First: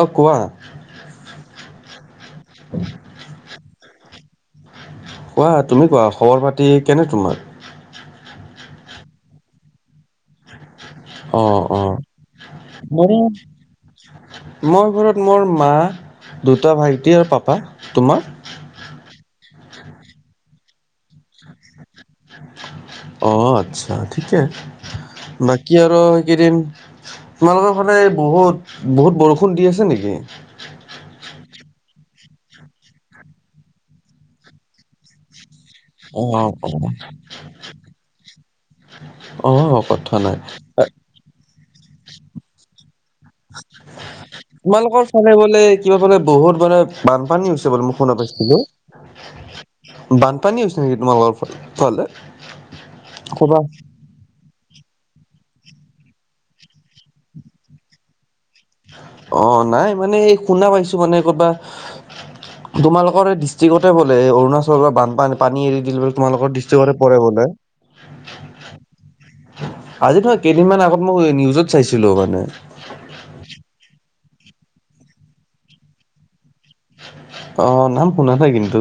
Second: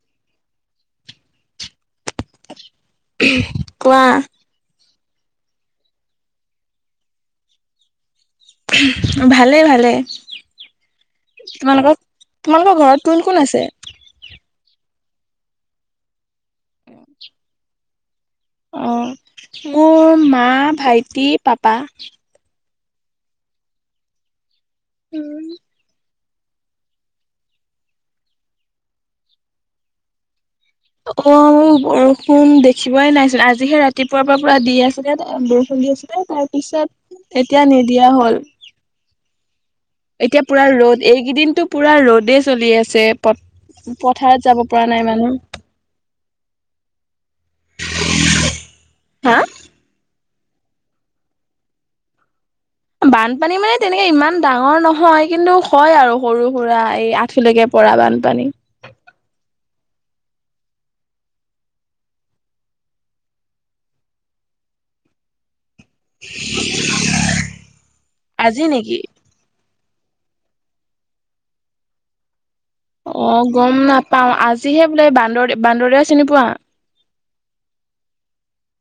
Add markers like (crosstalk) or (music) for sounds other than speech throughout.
অ' কোৱা। কোৱা। কোৱা তুমি কোৱা, খবৰ পাতি কেনে তোমাৰ? ভালে, ভালে। অ অ তোমালোকৰ, তোমালোকৰ ঘৰত মোৰো কোন কোন আছে? মোৰ ঘৰত মোৰ মা, দুটা ভাইটি আৰু পাপা। তোমাৰ? অঁ, মোৰ মা, ভাইটি, পাপা। অ', আচ্ছা, ঠিকে, বাকী আৰু এইকেইদিন তোমালোকৰ ফালে বহুত, বহুত বৰষুণ দি আছে নেকি? অ', বৰষুণ দেখিবই নাইচোন, আজিহে ৰাতিপুৱাৰ পৰা পুৰা দি আছিলে। চলি অ আছিলে, তাৰ পিছত এতিয়া নিদিয়া হ'ল। অ' ক'ত। এতিয়া পুৰা ৰ'দ, এইকেইদিনো পুৰা ৰ'দেই চলি আছে। প পথাৰত যাব পৰা নাই তোমালোকৰ মানুহ চালে বোলে কিবা ফালে বহুত মানে, বানপানী হৈছে বোলে মোক শুনা পাইছিলোঁ। হা বানপানী হৈছে নেকি, তোমালোকৰ ফালে? বানপানী ক'ৰবাত মানে তেনেক এই ইমান ডাঙৰ নহয়, কিন্তু হয় আৰু সৰু-সুৰা এই আঁঠুলৈকে পৰা বানপানী। অ', নাই মানে এই শুনা পাইছোঁ মানে, কৰ'বা তোমালোকৰ এই ডিষ্ট্ৰিকতে বোলে, অৰুণাচলৰ বানপানী এৰি দিল তোমালোকৰ ডিষ্ট্ৰিকতে পৰে বোলে। আজি নেকি? আজি নহয়, কেইদিনমান আগত মই নিউজত চাইছিলো মানে। অ', গম নাপাওঁ, আজিহে বোলে বান্দৰ -বান্দৰদেয়া চিনি পোৱা? অ', নাম শুনা নাই কিন্তু।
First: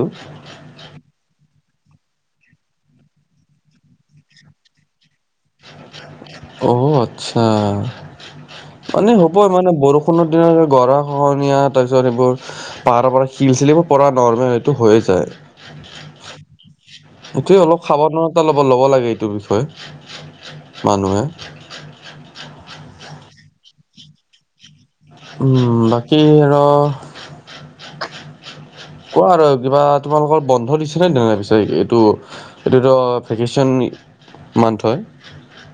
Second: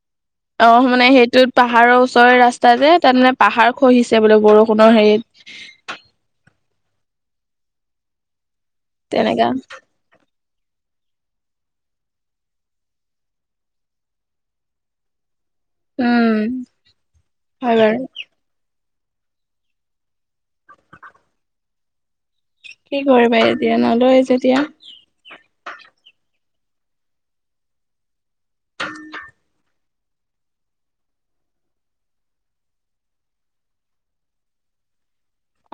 অ', মানে সেইটোত পাহাৰৰ ওচৰৰে ৰাস্তা যে, তাত মানে পাহাৰ খহিছে বোলে বৰষুণৰ হেৰিত। অ', আচ্ছা, পানী হ'ব তেনেকা মানে বৰষুণ দিনত গৰা খহনীয়া, তাৰপিছত এইবোৰ পাহাৰৰ পৰা শিল, চিল এইবোৰ পৰা নৰ্মেল, সেইটো হৈয়ে যায়। উম। এইটোৱে হয় অলপ বাৰু সাৱধানতা ল'ব, ল'ব লাগে, এইটো বিষয়ে মানুহে। কি কৰিবা এতিয়া, নলয় যেতিয়া। উম, বাকী আৰু কোৱা আৰু কিবা, তোমালোকৰ বন্ধ দিছে নে পিছে এইটো এইটোতো ভেকেশচন, মান্থ হয়।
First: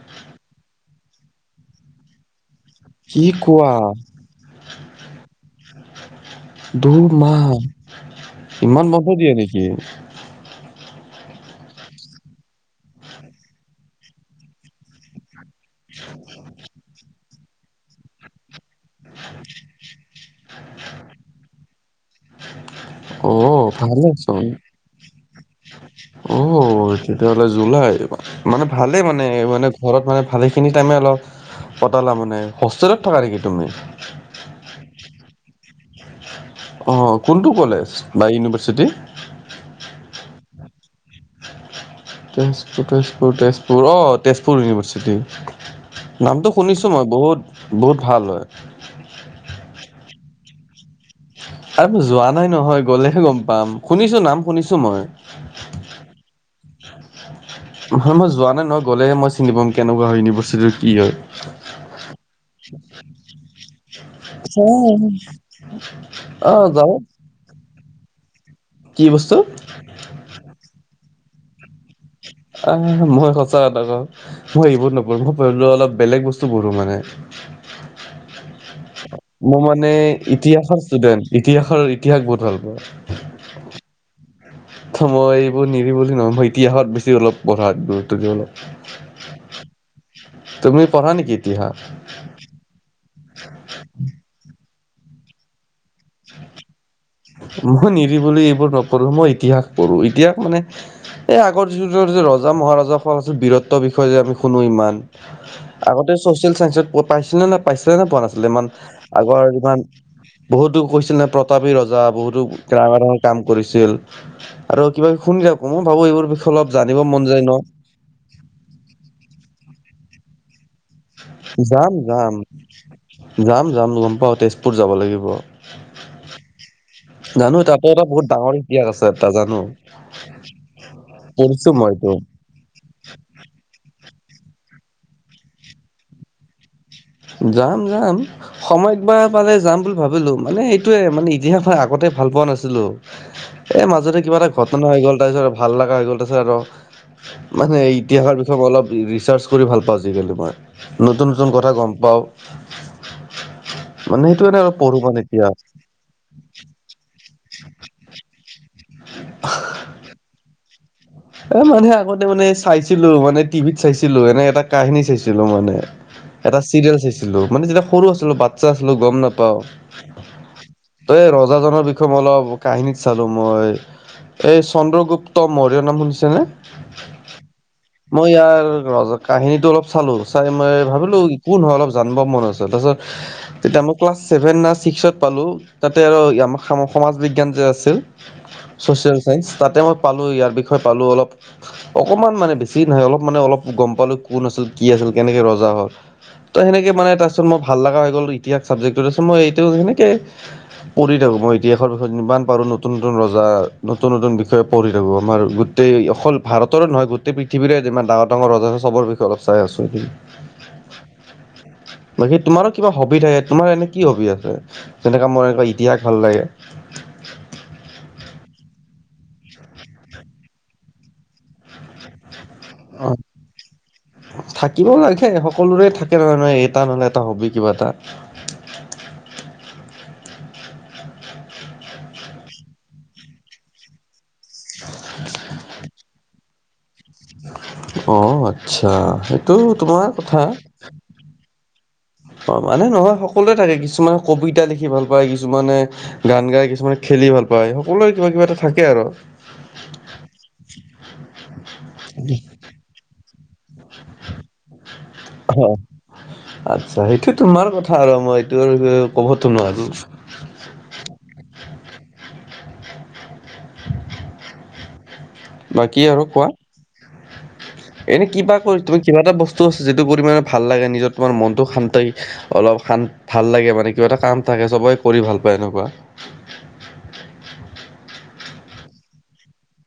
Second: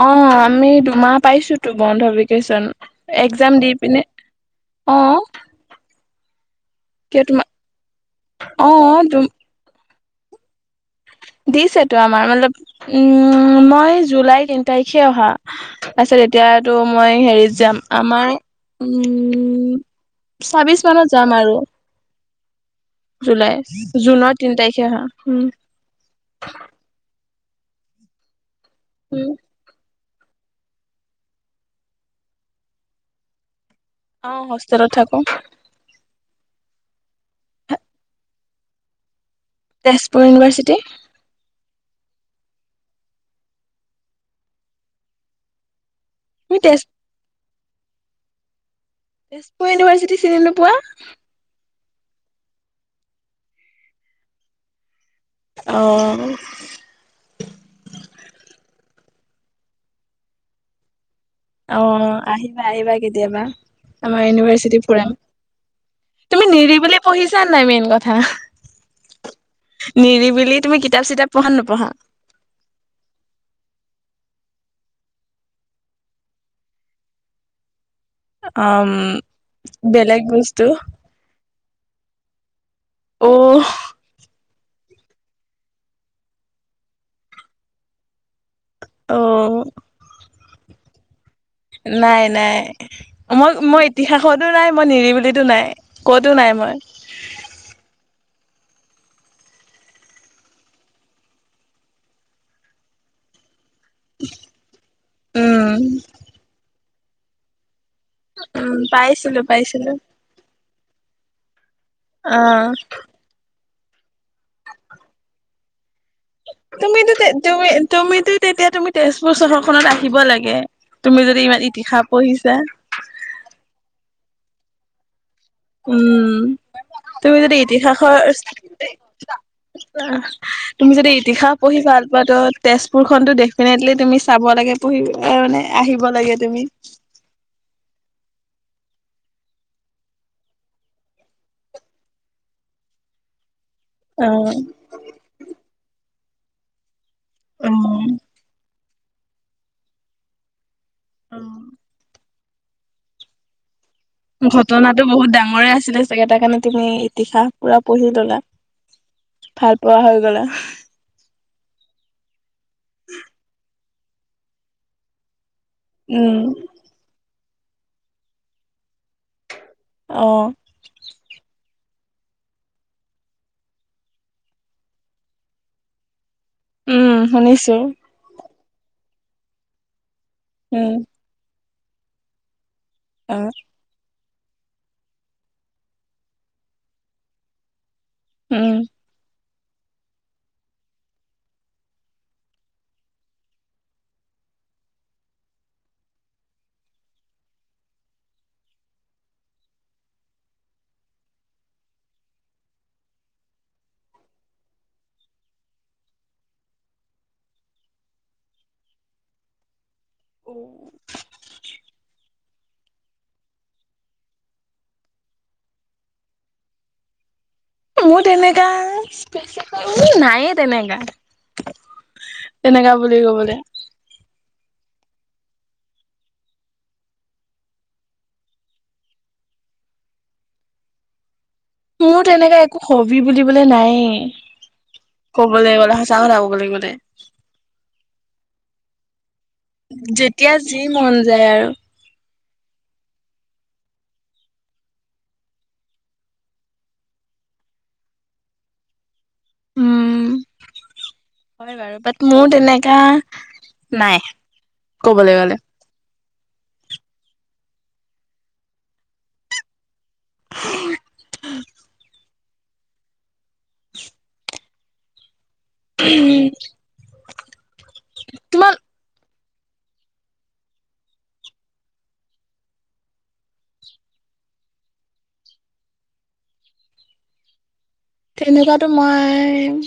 অ', আমি দুমাহ পাইছোতো বন্ধ ভেকেশ্যন, কি এক্জাম দি কোৱা পিনে। অ কিয় দুমাহ, তোমাৰ অ ইমান বন্ধ দিয়ে নেকি? দিছেতো আমাৰ, মতলপ উম, মই জুলাই তিন তাৰিখে অহা। তাৰ পিছত এতিয়াটো মই হেৰিত যাম আমাৰ উম, ছাব্বিশ মানত যাম আৰু। অ জুলাই জুনৰ ভালেচোন তিন তাৰিখে অহা। অ, তেতিয়াহ'লে জুলাই মানে ভালে মানে উম মানে ঘৰত মানে, ভালেখিনি টাইমে অলপ কতালা মানে হোষ্টেলত থকা নেকি তুমি? অ, হোষ্টেলত থাকো। (inaudible) অ, কোনটো কলেজ বা ইউনিভাৰ্চিটি? তেজপুৰ ইউনিভাৰ্চিটি। তেজপুৰ-তেজপুৰ-তেজপুৰ অ, তেজপুৰ ইউনিভাৰ্চিটি। নামটো তুমি তেজ শুনিছো মই বহুত-বহুত ভাল হয়। তেজপুৰ ইউনিভাৰ্চিটি চিনি নোপোৱা? আৰু যোৱা নাই নহয়। গলেহে গম পাম শুনিছো নাম শুনিছো মই। অ', (inaudible) নহয় মই যোৱা নাই নহয় গ'লে মই চিনি পাম কেনেকুৱা হয়, ইউনিভাৰ্চিটিটো কি হয়? অ, আহিবা-আহিবা কেতিয়াবা আমাৰ ইউনিভাৰ্চিটি ফুৰাম। অ (unintelligible) জান নাই মেইন কথা, কি বস্তু? নিৰিবি তুমি কিতাপ চিতাপ পঢ়া নে নপঢ়া? আহ, মই সঁচা ক‌ও। মই এইবোৰ নপঢ়ো মই অলপ বেলেগ বস্তু পঢ়ো মানে। অ', মোৰ মানে ইতিহাসৰ ষ্টুডেন্ট ইতিহাস-ইতিহাস বহুত ভাল পাও। অ', মই এইবোৰ নিৰিবিলি বুলি, মই ইতিহাসত বেছি অলপ পঢ়াত গুৰুত্ব দিওঁ অলপ। অ', তুমি পঢ়া নেকি এতিহাস? নাই-নাই, মই-মই ইতিহাসতো নাই, মই নিৰিবিলিতো নাই, কতো নাই মই। মই নিৰিবিলি এইবোৰ নপঢ়োঁ মই ইতিহাস পঢ়োঁ, ইতিহাস মানে এই আগৰ যি ৰজা মহাৰজাৰ ফল আছে বিৰত বিষয় যে আমি শুনো ইমান উম আগতে চছিয়েল চাইঞ্চেয়ত পাই পাইছিলানে নে পোৱা নাছিলে ইমান উম পাইছিলো আগৰ ইমান পাইছিলো বহুতো কৈছিলে প্ৰতাপী ৰজা বহুতো অ ডাঙৰ-ডাঙৰ কাম কৰিছিল আৰু কিবা শুনি থাকো, মই ভাবো এইবোৰ অলপ জানিব তুমিতো মন যায় ন। তুমি তুমিতো তেতিয়া তুমি তেজপুৰ চহৰখননত আহিব লাগে তুমি যদি ইমান ইতিহাহ পঢ়িছা। (unintelligible) যাম-যাম গম পাওঁ তেজপুৰ যাব লাগিব। উম, তুমি যদি জানো তাতো এটা ইতিহাসৰ বহুত ডাঙৰ ইতিহাস আছে এটা জানো তুমি যদি ইতিহাস পঢ়িছো পঢ়ি মই ভাল এইটো পা তই তেজপুৰ খনটো ডেফিনেটলি তুমি চাব লাগে পঢহিবানে আহিব লাগে তুমি। যাম-যাম। সময়তবাৰ পালে যাম বুলি ভাবিলো মানে সেইটোয়ে মানে ইতিহাস মই আগতে ভাল পোৱা নাছিলো। এ মাজতে অ কিবা এটা ঘটনা হৈ গ'ল তাৰপিছত আৰু ভাল লগা হৈ গ'ল তাৰিছত আৰু মানে উম ইতিহাসৰ বিষয়ে ম অলপ ৰিচাৰ্চ কৰি ভাল পাওঁ আজালি মই নতুন-নতুন কথা গম পাও। অু (unintelligible) ঘটনাটো বহুত ডাঙৰে আছিলে। চাগে এটা কাৰণে তুমি ইতিহাস পুৰা পঢ়ি ল'লা, ভাল পোৱা হৈ গ'লা। এ মানে আগতে মানে চাইছিলো মানে টিভিত চাইছিলো এনে এটা কাহিনী চাইছিলো মানে। উম এটা চিৰিয়েল চাইছিলো মানে যেতিয়া সৰু আছিলো বাচ্ছা আছিলো গ'ম নাপাওঁ। অঁ। তই এই ৰজাজনৰ বিষয়ে মই অলপ কাহিনীত চালো মই। এই চন্দ্ৰগুপ্ত ৰ্মৌয্য নাম শুনিছেনে? উম, শুনিছো। মই ইয়াৰ ৰ কাহিনীটো অলপ চালো, চাই মই উম ভাবিলো কোন হয় অলপ জানিব মন আছে। তাৰপিছত অ'। তেতিয়া মই ক্লাছ চছেভেন ন ছিক্সত পালো, তাতে আৰু সমাজ বিজ্ঞান যে আছিল ছচিয়েল চাইন্স, তাতে মই পালো ইয়াৰ বিষয়ে পালো অলপ। অকমান মানে বেছি নহয় অলপ মানে অলপ গ'ম পালো কোন আছিল কি আছিল কেনেকে ৰজা হ'ল ত' সেনেকে মানে তাৰপাছত মই ভাল লগা হৈ গ'ল ইতিহাস চাবজেক্টটো, তাৰপাছত মই এতিয়াও সেনেকে পঢ়ি থাকোঁ মই ইতিহাসৰ বিষয়ত যিমান পাৰোঁ নতুন নতুন ৰজা নতুন নতুন বিষয়ে পঢ়ি থাকোঁ। আমাৰ গো গোটই অকল ভাৰতৰো নহয় গোটেই পৃথিৱীৰে যিমান ডাঙৰ ডাঙৰ ৰজা আছে চবৰ বিষয়ে অলপ চাই আছোঁ। উম বাকী? তোমাৰো কিবা হবি থাকে তোমাৰ এনে কি হবি আছে? যেনেকুৱা মোৰ এনেকুৱা ইতিহাস ভাল লাগে। মোৰ তেনেকা নাইয়ে তেনেকা। তেনেকা অ বুলি ক'বলৈ। থাকিব লাগে সকলোৰে থাকে নহয় এটা নহলে এটা হবি কিবা এটা। মোৰ তেনেকাে একো হবি বুলিবলে নাই ক'বলৈ গ'ল। চাহলাব লাগিবানে (unintelligible) অ' আচ্ছা সেইটো তোমাৰ কথা। যেতিয়া যি মন যায় আৰু মানে নহয় সকলোৱে থাকে, কিছুমানে কবিতা লিখি ভাল পায়, কিছুমানে গান গাই, কিছুমানে খেলি ভাল পায়, সকলোৰে কিবা নহয় কিবা এটা থাকে আৰু। উম হয় বাৰু বাট মোৰ তেনেকা নাই ক'বলৈ গ'লে। আচ্ছা, সেইটো তোমাৰ কথা আৰু মই এইটো ক'বতো নোৱাৰো। বাকী আৰু কোৱা? এনে কিবা তোমাৰ কৰি তুমি কিবা এটা বস্তু আছে যিটো কৰি মানে ভাল লাগে নিজৰ তোমাৰ মনটো শান্তি অলপ শান ভাল লাগে মানে কিবা এটা কাম থাকে সবেই কৰি ভাল পায় এনেকুৱা। তেনেকুৱাতো মই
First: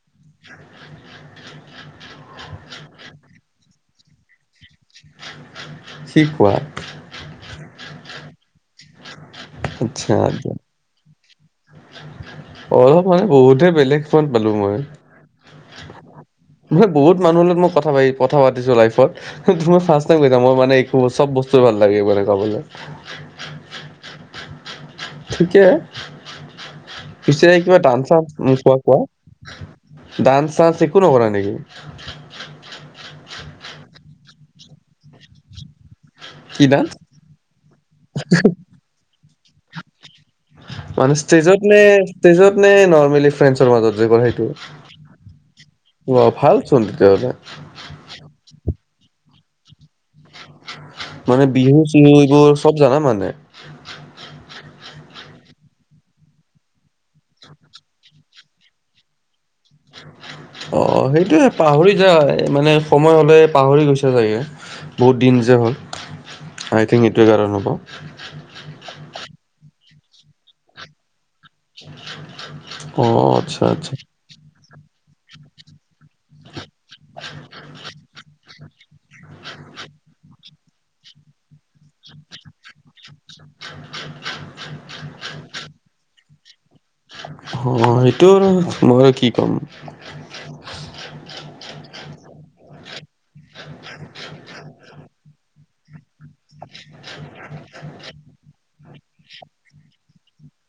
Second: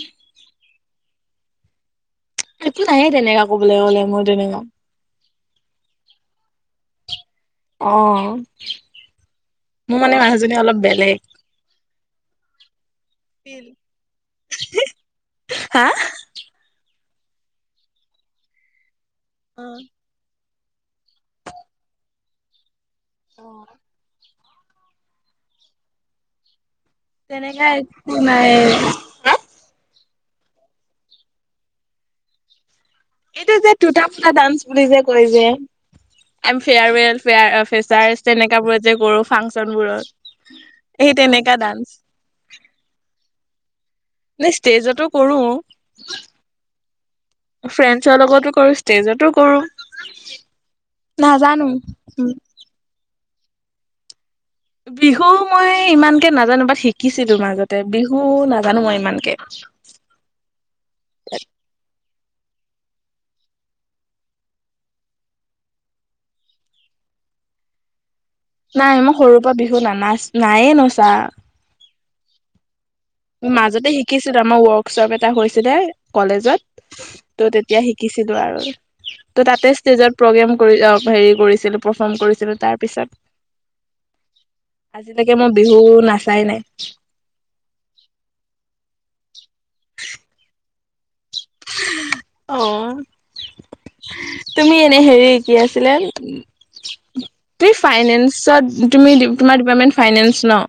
একো নাইয়ে তেনেকুৱা কবলৈ গ'লে মই তেনেকুৱা। উ (unintelligible) কি কোৱা। অ' মোৰ আচ্ছা মানে আচ্ছা মানুহজনী অলপ বেলেগ। অলপ মানে বহুতে বেলেগ হেন পালো মই। হা মানে বহুত মানুহৰ লগত মই কথা পাতিছো লাইফত তোমাৰ ৰ্ফাষ্ট ম মানে একো চব বস্তুৱে ভাল লাগে মানে কবলৈ (inaudible) ঠিকে পিছে তেনেকা কিবা দান একো চা নাই নো খোৱা কোৱা ডান্স চানস একো নকৰা নেকি? এইটো যে, টোটা ফুটা ডান্স বুলি যে কয় যে আইম কি ডান্স? ফেয়াৰৱেল, ফেয়া ফেচাৰ্চ, তেনেকোৱা বোৰত যে কৰোঁ, ফাংচন বোৰত মানে ষ্টেজত নে ষ্টেজত নে নৰ্মেলী? ফ্ৰেণ্ডছৰ মাজত যে কৰে সেইটো? নে ষ্টেজতো কৰো ৱা ভাল চোন তেতিয়াহ'লে। ছৰ লগতো কৰোঁ, ষ্টেজতো কৰোঁ। মানে বিহু চিহু এইবোৰ, চব জানা মানে! বিহু মই ইমানকে নাজানো। বাট, শিকিছিলো মাজতে। বিহু নাজানো মই ইমানকে। অ' সেইটোয়ে পাহৰি যায়, মানে সময় হ'লে পাহৰি গৈছা চাগে। বহুত দিন যে হ'ল, আই থিংক এইটোৱে কাৰন হ'ব। নাই, মই সৰুৰ পৰা বিহু নানাচ, নায়ে নচা। (unintelligible) অ' আচ্ছা মাজতে আচ্ছা শিকিছিলো, আমাৰ ৱৰ্কশ্বপ এটা হৈছিলে কলেজত ত' তেতিয়া শিকিছিলো আৰু। ত' তাতে ষ্টেজত প্ৰগ্ৰেম কৰি হেৰি কৰিছিলো, পাৰফৰ্ম কৰিছিলো। তাৰ পিছত, (inaudible) আজিলৈকে মই বিহু নাচাই নাই অ' সেইটো আৰু, মই আৰু কি ক'ম আহ তুমি এনেই হেৰি, কি আছিলে তুমি ফাইনেন্সত, তুমি তোমাৰ ডিপাৰ্টমেন্ট ফাইনেন্স ন?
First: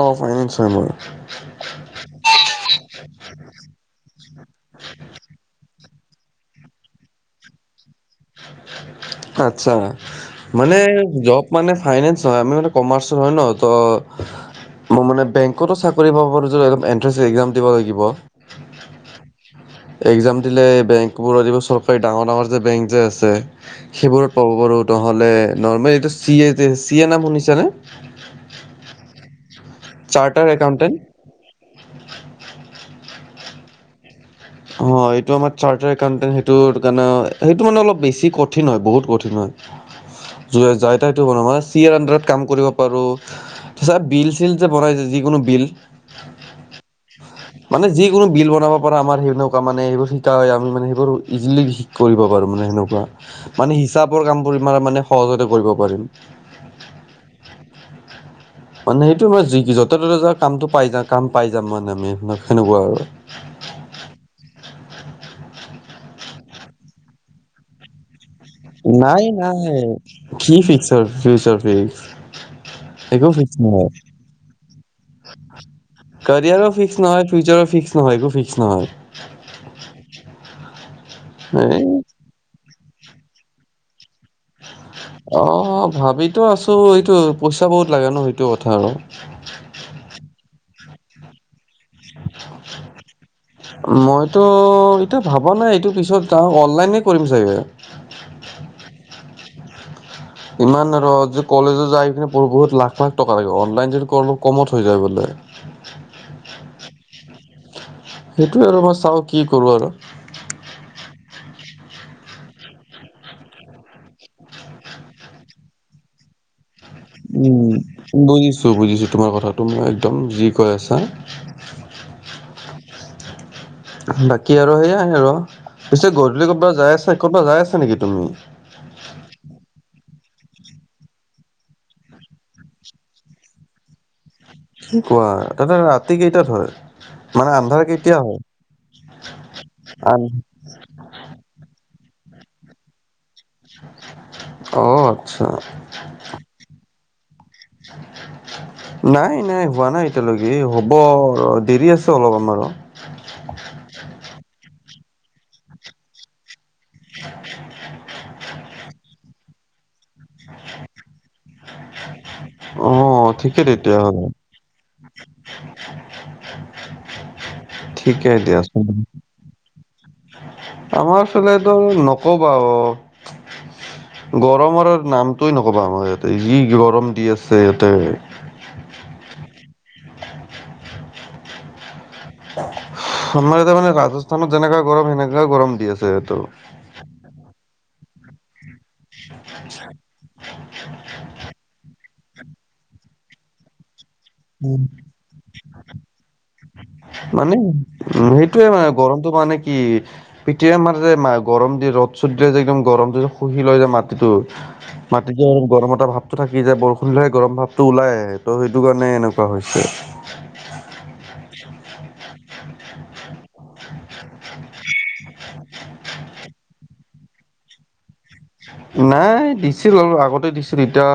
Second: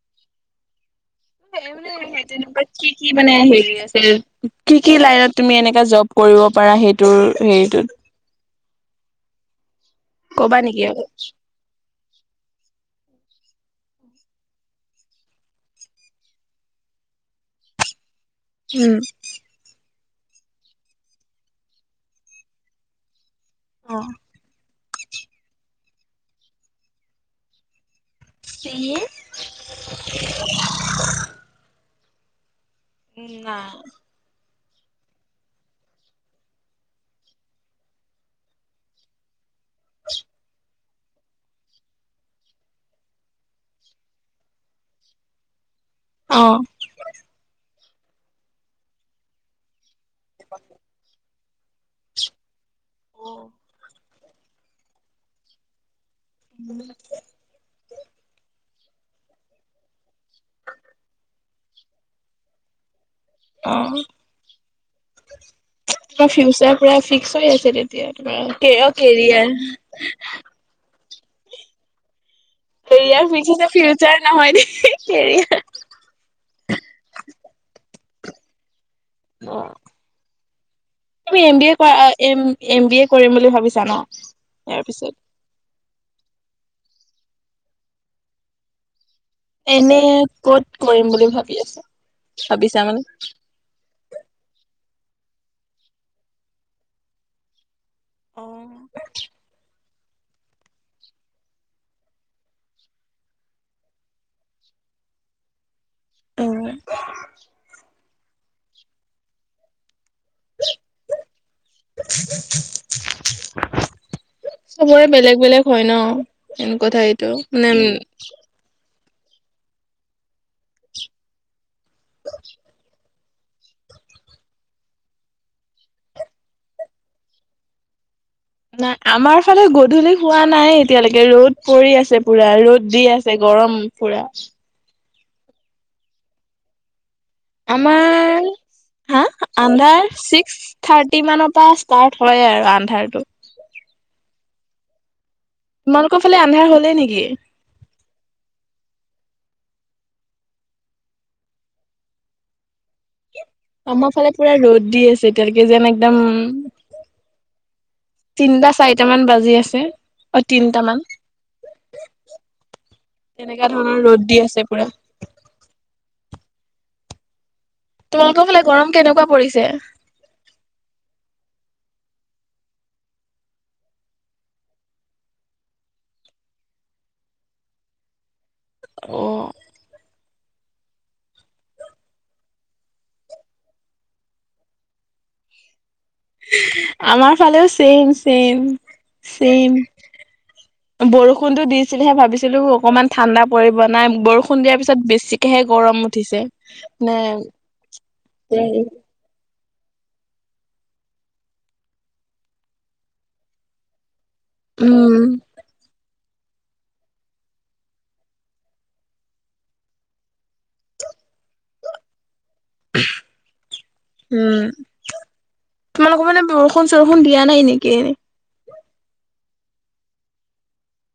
অ' ফাইনেন্স হয় মোৰ হে মানে হে তেনেকুৱা, কি কি মানে হেৰি আছে? কি কি লাইনত তুমি এনেকা জব কৰিব পাৰা সেইটোৰ হেৰিটোত? আচ্ছা, কবা মানে নেকি আকৌ? জব মানে ফাইনেন্স নহয়, আমি মানে কমাৰ্চৰ হয় ন' ত' মই মানে বেংকতো চাকৰি পাব পাৰোঁ, যদি অলপ এণ্ট্ৰেঞ্চ এক্সাম দিব লাগিব। হম এক্সাম দিলে বেংকবোৰত, এইবোৰ চৰকাৰী ডাঙৰ ডাঙৰ যে বেংক যে আছে, সেইবোৰত পাব পাৰোঁ। নহ'লে নৰ্মেল এইটো চিয়ে যে, চিয়ে নাম শুনিছানে? C A! Chartered accountant. উম না। অ' এইটো আমাৰ চাৰ্টাৰ একাউণ্টেণ্ট, সেইটো কাৰণে সেইটো মানে অলপ বেছি কঠিন হয়, বহুত কঠিন হয়। (unintelligible) চি এ আণ্ডাৰত কাম কৰিব পাৰো, তাছত, বিল চিল যে বনাই যে যিকোনো বিল অ' মানে যিকোনো বিল বনাব পৰা আমাৰ সেনেকুৱা মানে এইবোৰ শিকা হয়, আমি মানে সেইবোৰ ইজিলি ঠিক কৰিব পাৰোঁ, মানে সেনেকুৱা। মানে হিচাপৰ কাম কৰি মা মানে সহজতে কৰিব পাৰিম (inaudible) মানে সেইটো হয়, যি কি য'তে ত'তে যাও কামটো পাই যাম। কাম পাই যাম মানে আমি সেনেকুৱা আৰু অ' তোমাৰ ফিউচাৰ পুৰা ফিক্স হৈ আছে দে (unintelligible) অ' নাই নাই কেৰিয়াৰ। (unintelligible) ফিউচাৰ ফি কেৰিয়াৰ পিছতে ফিউচাৰ নহয় দেই, কেৰিয়াৰ। কাৰিয়াৰো ফিক্স নহয়, ফিউচাৰো ফিক্স নহয়, একো ফিক্স নহয়। অ'। তুমি এম বি এ এই কৰা, এম এম বি এ কৰিম বুলি ভাবিছা ন', ইয়াৰ পিছত অ', ভাবিটো আছো, এইটো পইচা বহুত লাগে ন' সেইটো কথা আৰু। এনে ক'ত কৰিম বুলি ভাবি আছা, ভাবিছা মানে। মইতো, এটোয়া ভবা নাই, এইটো পিছত আহ অনলাইনে কৰিম চাগে। অ'। ইমান আৰু কলেজত যাই কিনে বহুত লাখ লাখ টকা লাগে, অনলাইন যদি অলপ কমত হৈ যায় বোলে। উম। সেইটোৱে আৰু মই চাওঁ কি কৰোঁ আৰু। চবৰে বেলেগ, বেলেগ হয় ন'। মেইন কথা এইটো, মানে উম। বুজিছোঁ, বুজিছোঁ তোমাৰ কথাটো, মই একদম যি কৈ আছা। (inaudible) বাকী আৰু সেইয়াই আৰু, পিছে গধূলি ক'ৰবাত যাই আছ, ক'ৰবাত যাই আছা নেকি তুমি? নাই, আমাৰ ফালে গধূলি হোৱা নাই এতিয়ালৈকে, ৰ'দ পৰি আছে পুৰা ৰ'দ দি আছে গৰম। পুৰা। কোৱা তাতে ৰাতি কেইটাত হয়? মানে আন্ধাৰ কেতিয়া হয় আমাৰ হা, আডাৰ আন চিক্স থাৰ্টি মানৰ পৰা ষ্টাৰ্ট হয় আৰু আন্ধাৰটো। অ', আচ্ছা। তোমালোকৰ ফালে আন্ধাৰ হ'লেই নেকি? উ (unintelligible) নাই, নাই হোৱা নাই এতিয়ালৈকে, হ'ব দেৰি আছে অলপ আমাৰো। আমাৰ ফালে পুৰা ৰ'দ দি আছে এতিয়ালৈকে, যেন একদম তিনটা, চাৰিটামান বাজি আছে, অ', তিনটামান। অ ঠিকে তেনেকুৱকা ধৰণৰ তেতিয়াহ'লে ৰ'দ দি আছে পুৰা। ঠিকে তোমালোকৰ দিয়া ফালে আছো। গৰম কেনেকুৱা পৰিছে। আমাৰ ফালেটো নকবা গৰমৰ নামটোোৱে নকবা, আমাৰ ইয়াতে যি গৰম দি আছে ইয়াতে। অ'। আমাৰ এতিয়া মানে ৰাজস্থানত যেনেকা গৰম সেনেকা গৰম দি আছে। ত আমাৰ ফালেও চেম, চেম। (unintelligible) আছিলেহে ভাবিছিলোঁ অকনমান ঠাণ্ডা পৰিব, নাই বৰষুণ দিয়াৰ পিছত বেছিকেহে গৰম উঠিছে। নে মানে উম, সেইটোৱে মানে গৰমটো মানে কি, পিতিয়াই মাৰে যে গৰম দি ৰ'দ চ'ত দিলে যে, একদম গৰমটো যে শুহি লৈ যায় মাত টো, উম। মাত এতিয়া গৰম এটা ভাৱটো থাকি যায়, বৰষুণবোৰে গৰম ভাৱটো ওলাই আনে, ত' সেইটো কাৰণে এনেকুৱা হৈছে। (inaudible) উম। তোমালোকৰ মানে বৰষুণ-চৰষুণ দিয়া নাই নেকি এনে? নাই দিছিল আৰু আগতে দিছিল এতিয়া